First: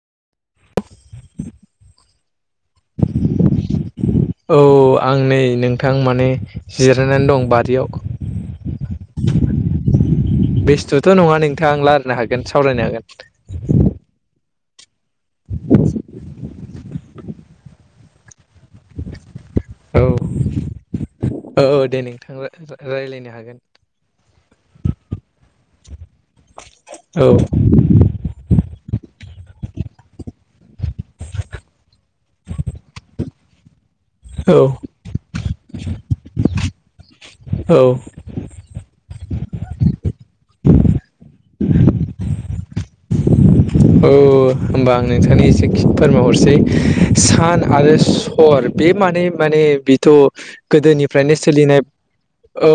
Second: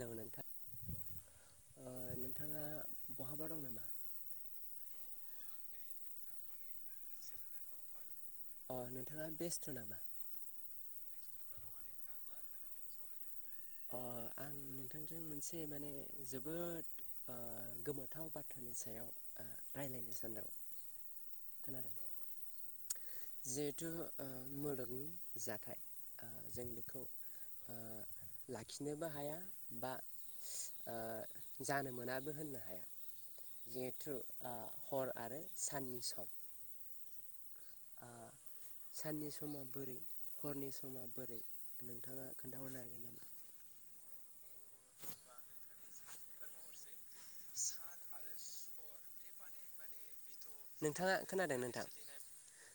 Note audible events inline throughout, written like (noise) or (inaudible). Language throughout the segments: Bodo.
लोगो नोंथां नोंथाङा बहाबा दं नामा। औ आं नै नोंथां माने जिरायनानै दं बारियाव अ नोंथाङा बेस्थ' नामा बेस्थथ' नङा नोंथां रायलायनो हागोन सावरायनो हागोन बिथांजों मोनसे माने जोबोद गोमोथाव बाथ्रानि सायाव औ रायलायनो सानदों औ औ खोनादों दे नोंथां रायलायनो हागोन जिहेथु ओ मुलुगनि जाथाय ओ जों बेखौ औ ओ लाखिनोबो हाया। बा जानो मोनाबो होननो हाया। थ्रु औ हर आरो साननि सम औ ओ साननि समा बोरै हरनि समा बोरै नोंथाङा खोन्थाहरनो हागोन नामा औ होमबा आं नोंथांनो एसे फोरमायहरसै सान आरो सर बे मानै माने बेथ' नोंथाङा गोदोनिफ्रायनो खोनादों सोलिनाय नोंथां औ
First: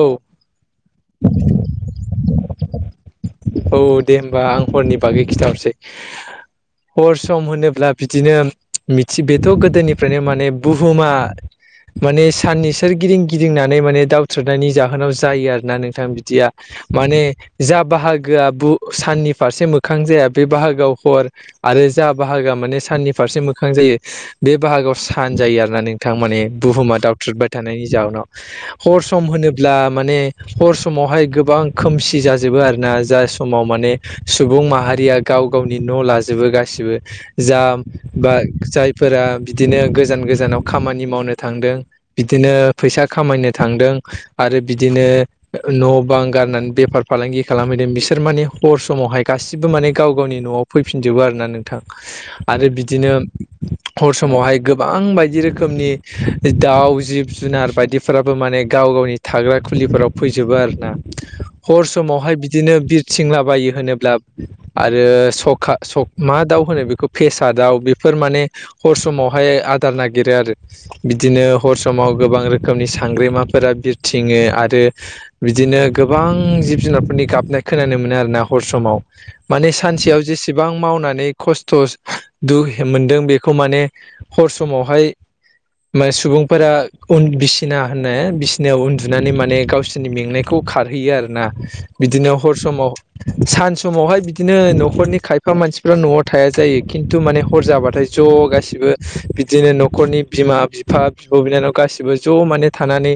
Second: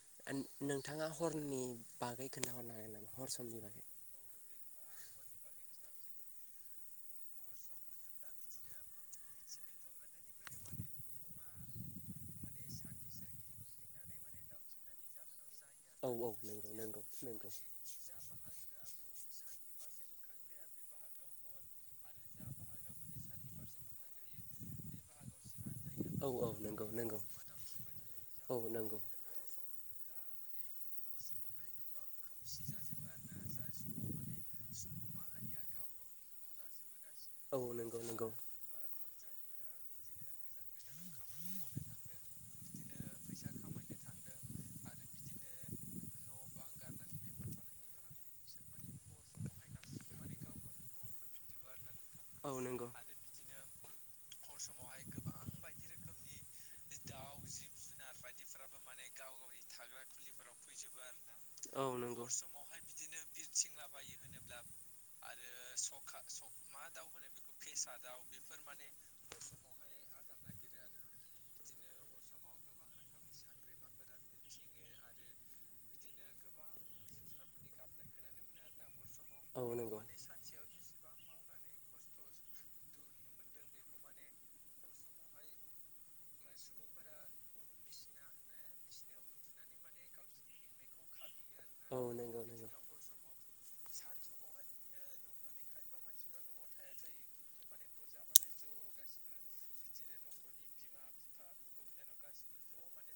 नोंथाङा हरनि बागै खोन्थााहरनो हागोन नामा हर समनि औ बागै दे होमबा आं हरनि बागै खिथाहरसै। (inaudible) हर सम होनोब्ला बिदिनो मिथि बेथ' गोदोनिफ्रायनो माने बुहुमा माने साननि सोरगिदिं गिदिंनानै माने दावथ्रोदनायनि जाहोनाव जायो आरो ना नोंथां औ औ बिदिया। नंगौ नंगौ माने नंगौ जा बाहागोआ बु साननि फारसे मोखां जाया बे बाहागोआव हर आरो जा बाहागोआ माने साननि फारसे मोखां जायो बे बाहागोआव सान जायो आ रोना नोंथां। औ माने औ नंगौ बुहुमा नंगौ दावथ्रोदबाय थानायनि जाहोनाव। औ नंगौ हर सम होनोब्ला माने हर समावहाय गोबां खोमसि जाजोबो आरो ना जा समाव माने सुबुं माहारिया गाव गावनि न' लाजोबो गासिबो। औ जाम नंगौ नंगौ बा जाय फोरा बिदिनो गोजान गोजानाव खामानि मावनो थांदों, बिदिनो फैसा खामायनो थांदों, आरो बिदिनो न' बां गारनानै बेफार फालांगि खालामहैदों बिसोर मान हर सम मावहाय गासिबो माने गाव गावनि न'आव फैफिनजोबो आरोना नोंथां। औ आरो नंगौ बिदिनो हर समावहाय गोबां बायदि रोखोमनि दाउ, जिब, जुनार बायदिफोराबो माने गाव गावनि थाग्रा खुलिफोराव फैजोबो आरोना। हर औ नंगौ समावहाय बिदिनो बिरथिंलाबायो होनोब्ला आरो सखा सख मा दाउ होनो बेखौ फेसा दाउ बेफोर माने हर समावहाय आदार नागिरो आरो बिदिनो हर समाव गोबां रोखोमनि सांग्रेमाफोरा बिरथिङो आरो बिदिनो गोबां जिब जुनारफोरनि गाबनाय खोनानो मोनो आरोना हर समाव। औ माने नंगौ सानसेयाव जेसेबां मावनानै खस्थ' दु मोनदों बेखौ माने हर समावहाय माने सुबुंफोरा उन बिसिना होनो बिसिनायाव उन्दुनानै माने गावसिनि मेंनायखौ खारहोयो आरोना। औ बिदिनो नंगौ हर नंगौ समाव सान समावहाय बिदिनो नख'रनि खायफा मानसिफ्रा न'आव थाया जायो। खिन्थु माने हर जाबाथाय ज' गासिबो बिदिनो नख'रनि बिमा बिफा बिब' बिनानाव गासिबो ज' माने थानानै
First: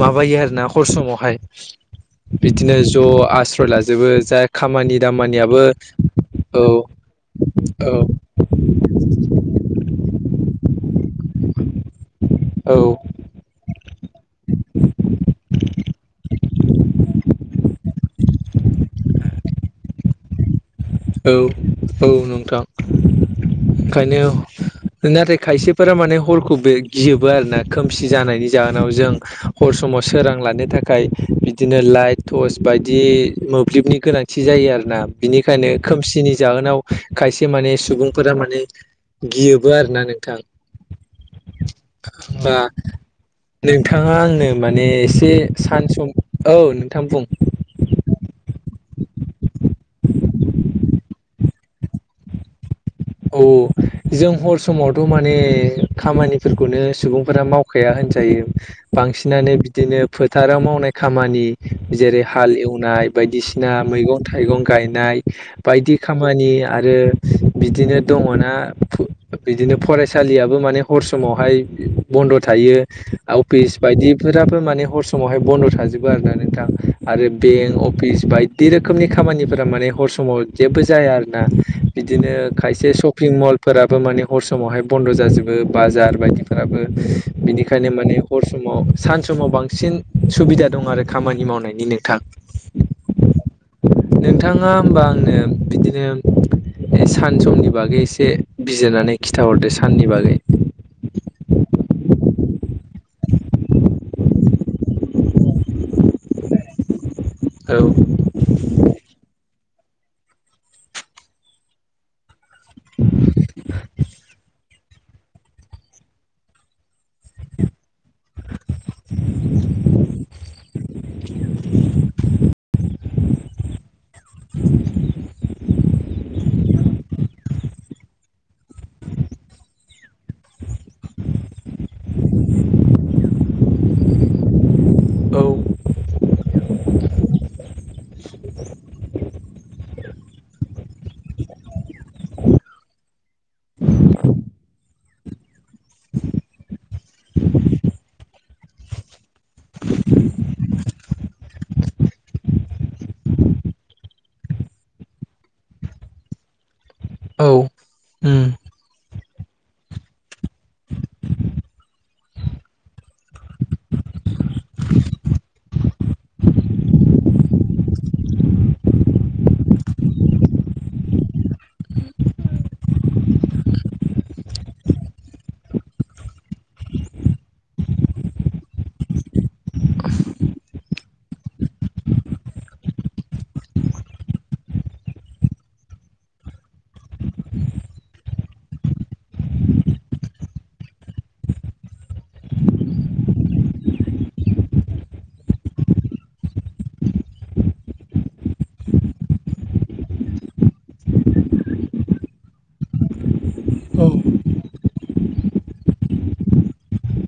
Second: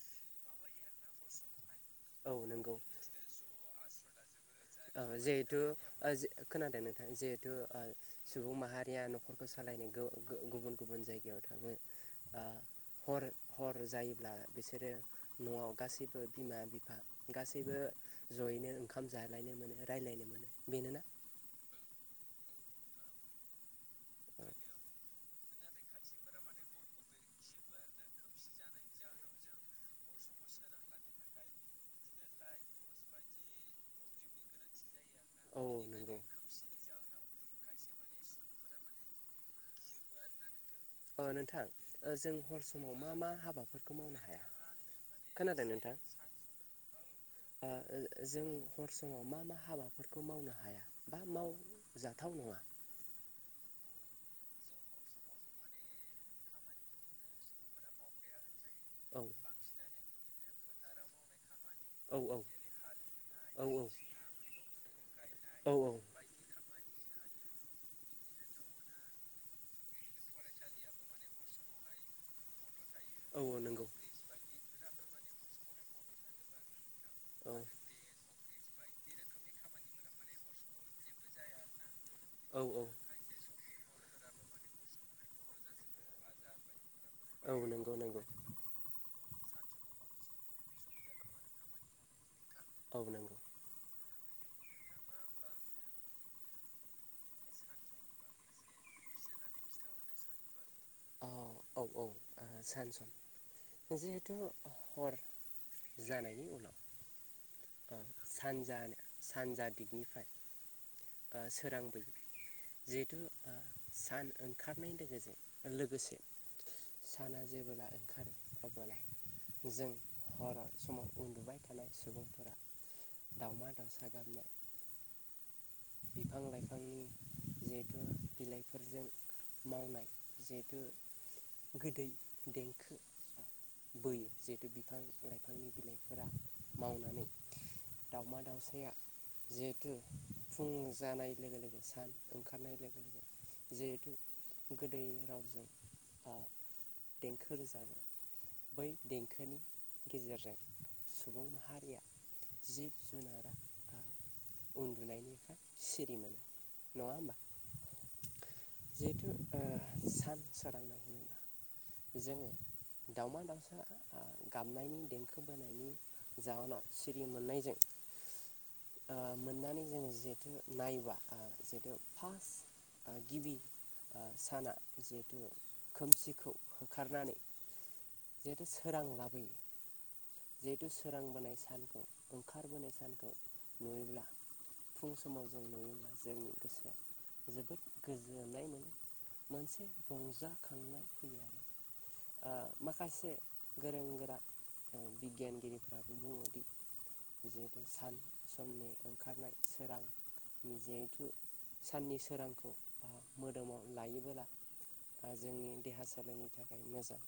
माबायो आरोना खर समावहाय। औ नंगौ बिदिनो ज' आस्रय लाजोबो जा खामानि दामानिया तु ओ ज खोनादों नोंथां। जिहेथु औ सुबुं माहारिया न'खरखौ सालाय (unintelligible) गुबुन गुबुन जायगायाव थाङो। ओ औ। हर हर जायोब्ला बिसोरो न'आव गासैबो बिमा बिफा गासैबो ज'यैनो ओंखाम जालायनो मोनो रायलायनो मोनो बेनो औ औ नोंथां। ओंखायनो नाथाय खायसेफोरा माने हरखौबो गियोबो आरोना खोमसि जानायनि जाहोनाव जों हर समाव सोरां लानो थाखाय, बिदिनो लाइट थस बायदि मोब्लिबनि गोनांथि जायो आरोना। औ बिनिखायनो नंगौ खोमसिनि जाहोनाव खायसे माने सु सुबुंफोरा माने गियोबो आरोना नोंथां। (inaudible) अह नोंथां, जों बा हर समाव मा मा हाबाफोरखौ नोंथाङा मावनो हाया? आंनो माने एसे खोनादों सान नोंथां? सम औ नोंथां बुं। आ ओ ओ जों हर समाव मा मा हाबाफोरखौ मावनो हाया बा मावजाथाव नङा? औ (inaudible) जों हर समावथ' माने खामानिफोरखौनो सुबुंफोरा मावखाया होनजायो। औ बांसिनानो बिदिनो फोथाराव मावनाय खामानि औ जेरै हाल एवनाय औ बायदिसिना मैगं थाइगं गायनाय, औ बायदि औ खामानि आरो बि दिनो दङना, बिदिनो फरायसालियाबो माने हर समावहाय बन्द' थायो। औ औ अफिस नंगौ बायदिफोराबो माने हर समावहाय बन्द' थाजोबो आरोना नोंथां। आरो औ बेंक, अफिस बाय दि रोखोमनि खामानिफोरा माने हर समाव जेबो जाया आरोना। बिदिनो औ खायसे सपिं मलफोराबो माने हर समावहाय बन्द' जाजोबो, बाजार बायदिफोराबो। औ बिनिखायनो नंगौ माने नंगौ हर समाव सानस - - समाव बांसिन सुबिदा दं आरो खामानि मावनायनि नोंथां। (inaudible) नोंथाङा होमबा आंनो बिदिनो सान समनि बागै एसे बिजिरनानै खिन्थाहरदो साननि बागै (inaudible) जिहेथु हर जानायनि उनाव औ (inaudible) सानजा सानजा दिगनिफ्राय (inaudible) ओ सोरांबोयो जिहेथु ओ सान। ओंखारनाय लोगोजों ओ लोगोसे। साना जेबोला ओंखारो अबोला। जों हराव समाव उन्दुबाय थानाय सुबुंफोरा दावमा दाउसा गाब। (inaudible) बिफां लाइफांनि जिहेथु बिलाइफोरजों। मावनाय जिहेथु गोदै देंखो। बोयो जिहेथु बिफां औ लाइफांनि बिलाइफोरा मावनानै। दावमा-दाउसाया जिहेथु। फुं जानाय लोगो लोगो सान ओंखारनाय लोगो लोगो जिहेथु। गोदै रावजों देंखो ओ रोजाबो। बै देंखोनि गेजेरजों। सुबुं माहारिया जिब-जुनारा बा उन्दुनायनि बा सिरिमोनो। औ। जिहेथु ओ सान सोरांनाय होनोब्ला जोङो दाउमा दाउसा ओ गाबनायनि देंखो बोनायनि जाहोनाव सिरि मोननायजों ओ मोननानै जोङो जिहेथु नायबा ओ जिहेथु फार्स्ट ओ गिबि ओ साना जिहेथु खोमसिखौ होखारनानै जिहेथु सोरां लाबोयो जिहेथु सोरांबोनाय सानखौ ओंखारबोनाय सानखौ नुयोब्ला फुं समाव जों नुयोला जोंनि गोसोआ जोबोद गोजोननाय मोनो। मोनसे रंजाखांनाय फैयो आरो ओ माखासे गोरों गोरा। ओ बिगियानगिरिफ्राबो बुङोदि जिहेतु सान समनि ओंखारनाय सोरां। जिहेथु साननि सोरांखौ बा मोदोमाव औ लायोबोला। ओ जोंनि देहा सोलायनि थाखाय मोजां।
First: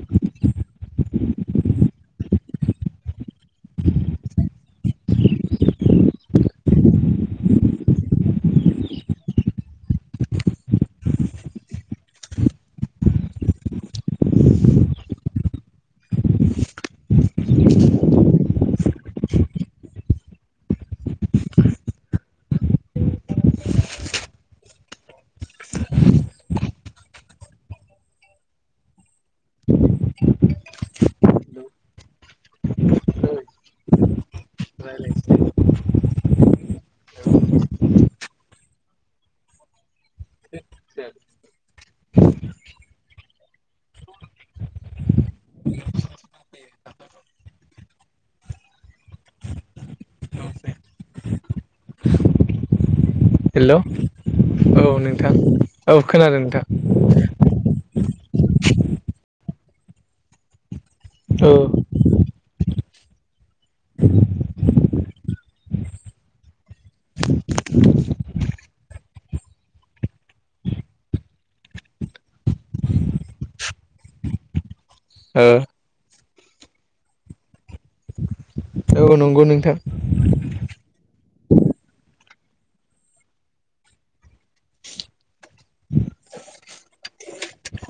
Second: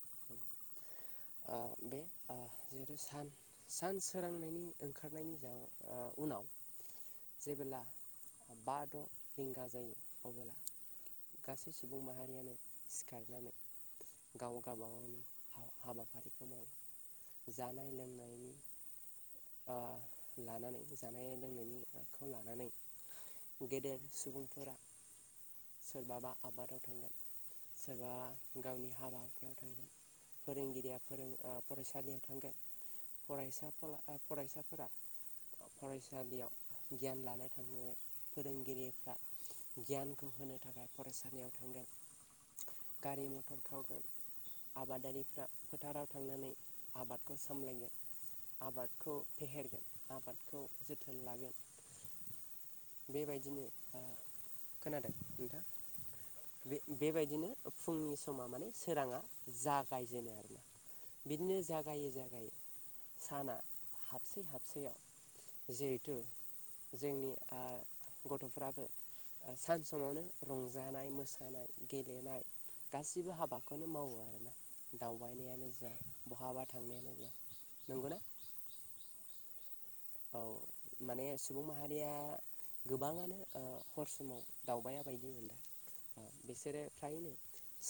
ओ बे ओ जिहेथु सान सान सोरांनायनि ओंखारनायनि जा ओ। ओ उनाव जेबोला बा द' रिंगा जायो अबोला। गासै सुबुं माहारियानो सिखारनानै। गाव गाबागावनि हाबाफारिखौ मावो। जानाय लोंनायनि ओ लानानै जानाय लोंनायनि आ खौ लानानै गेदेर सुबुंफोरा सोरबाबा आबादाव थांगोन सोरबाबा गावनि हाबा हुखायाव थांगोन। फोरोंगिरिया फोरों ओ फरायसालियाव थांगोन। फरायसाफोल फरायसाफोरा ओ फरायसालियाव। गियान लानो थाङो फोरोंगिरिफ्रा गियानखौ होनो थाखाय फरायसालियाव थांदों। गारि मटर थावग। आबादारिफ्रा फोथाराव थांनानै आबादखौ सामलायो। आबादखौ फेहेरगोन आबादखौ जोथोन लागोन। बेबायदिनो हेल' ओ औ खोनादों नोंथां। औ खोनादों नोंथां बे बेबायदिनो फुंनि समा माने सोराङा। जागायजेनो आरोना औ बिदिनो जागायो जागायो। साना हाबसै हाबसेयाव जिहेथु। जोंनि आ गथ'फ्राबो। सान समावनो रंजानाय मोसानाय गेलेनाय गासिबो हाबाखौनो मावो आरोना। दावबायनायानो जा बहाबा थांनायानो जा नंगौना? औ नंगौ नोंथां। औ माने सुबुं माहारिया गोबाङानो ओ हर समाव दावबाया बायदि मोनदों। ओ बिसोरो फ्रायनो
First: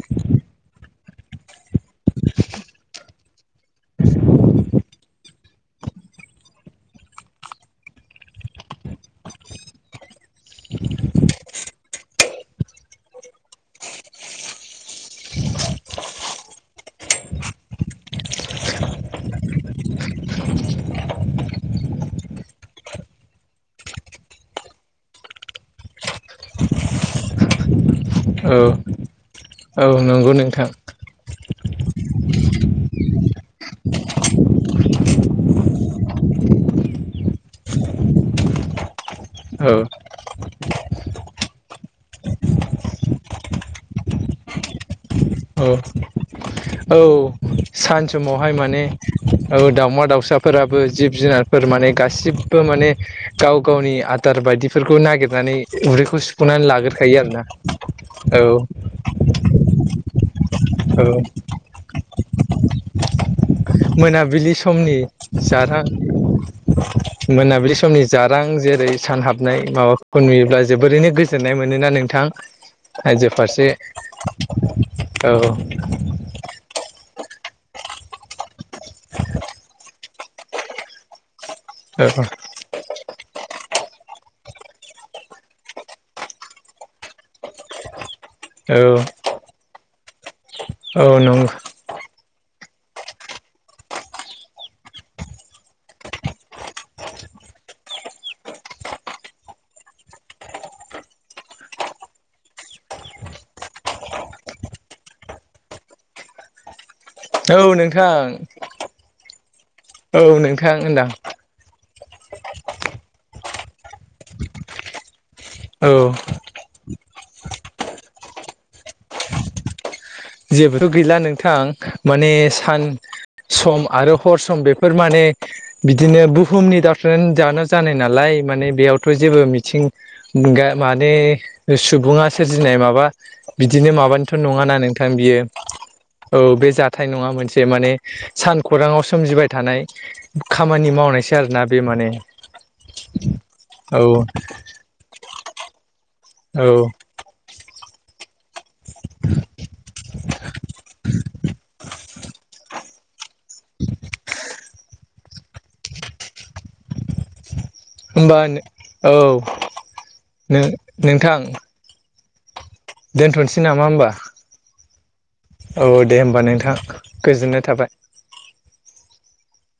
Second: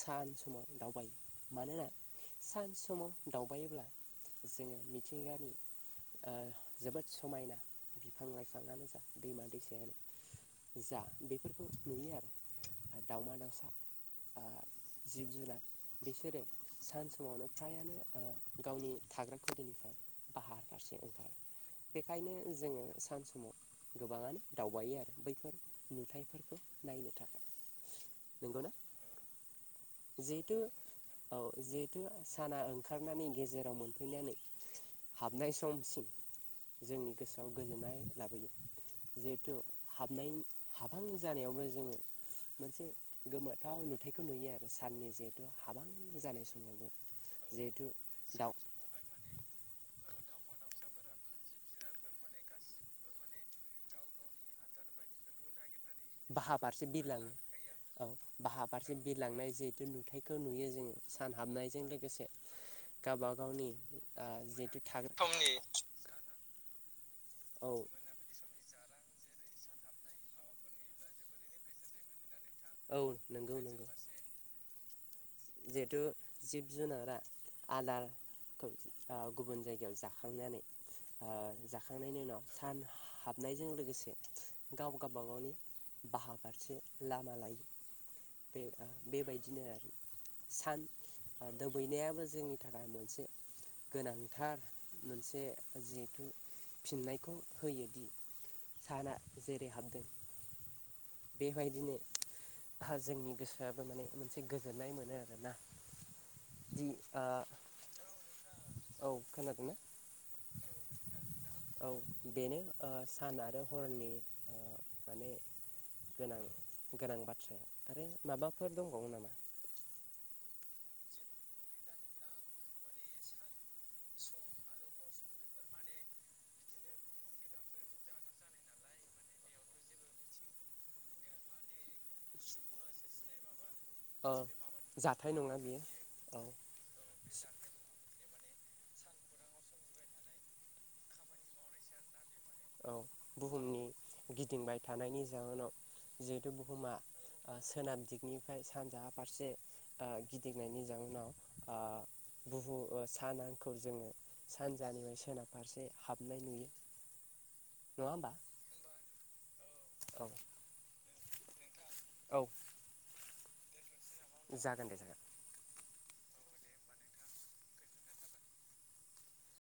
सान समाव दावबायो मानोना सान समाव दावबायोब्ला जोङो मिथिंगानि ओ जोबोद समायना बिफां लाइफाङानो जा दैमा दैसायानो जा बेफोरखौ नुयो आरो दावमा दाउसा ओ जिब जुनार बिसोरो सान समावनो फ्रायानो गावनि थाग्रा खुलिनिफ्राय बाहा फारसे उधार बेखायनो जोङो सान समाव गोबाङानो दावबायो आरो बैफोर नुथायफोरखौ नायनो थाखाय नंगौना औ औ नंगौ जिहेथु नोंथां। औ जिहेथु साना ओंखारनानै गेजेराव मोनफैनानै हाबनाय समसिम जोंनि गोसोआव गोजोननाय लाबोयो। जिहेथु औ हाबनाय हाबहां जानायावबो जोङो मोनसे गोमोथाव नुथायखौ नुयो आरो साननि जिहेथु औ हाबां जानाय सम। औ सान समावहाय माने औ दावमा दाउस साफोराबो जिब जुनारफोर माने गासिबो माने गाव गावनि आदार बायदिफोरखौ नागिरनानै उदैखौ बाहा सुफुंनानै फारसे लागोरखायो बिरलाङो आरोना औ औ। खौ नुयो जो सान हाबनायजों लोगोसे गाबा गा मोनाबिलि समनि जारां औ मोनाबिलि समनि जारां जेरै सान हाबनाय माबाखौ नुयोब्ला जोबोरैनो गोजोननाय मोनोना नोंथां? औ आइजो फारसे औ जिहेतु जिब जुनारा आदारखौ गुबुन जायगायाव जाखांनानै ओ जाखांनायनि औ उनाव सान हाबनायजों लोगोसे गाव गाबा गावनि बाहाफारसे लामा लायो बे औ बेबायदिनो आरो सान औ नं दोबैनायाबो जोंनि थाखाय मोनसे गोनांथार मोनसे जिहेथु फिननायखौ होयोदि साना जेरै हाबदों बेबायदिनो हा जोंनि गोसोआबो माने मोनसे गोजोननाय मोनो आरोना दि औ नोंथां खोनादोंना औ नोंथां होनदां औ बेनो सान आरो हरनि ओ माने औ गोनां गोनां बाथ्राया आरो माबाफोर दंबावो नामा? जेबोथ गैला नोंथां माने सान सम आरो हर सम बेफोर माने बिदिनो बुहुमनि (unintelligible) जानो जानाय नालाय माने बेयावथ जेबो मिथिं गा माने सुबुङा सोरजिनाय माबा बिदिनो ओ माबानोथ नङाना नोंथां जाथाय बियो नङा औ बे जाथाय नङा मोनसे माने सानखराङाव सोमजिबाय थानाय खामानि मावनायसै आरोना बे माने औ औ बुहुमनि गिदिंबाय थानायनि जाहोनाव जिहेथु औ बुहुमा सोनाब दिगनिफ्राय सानजाहा फारसे गिदिंनायनि जाउनाव ओ बुहु सानांखौ जोङो सानजानिफ्राय सोनाब फारसे हाबनाय नुयो। होमबा औ औ नो नोंथां औ दोनथनसै नामा होमबा जागोन दे जागोन औ दे होमबा नोंथां गोजोननाय थाबाय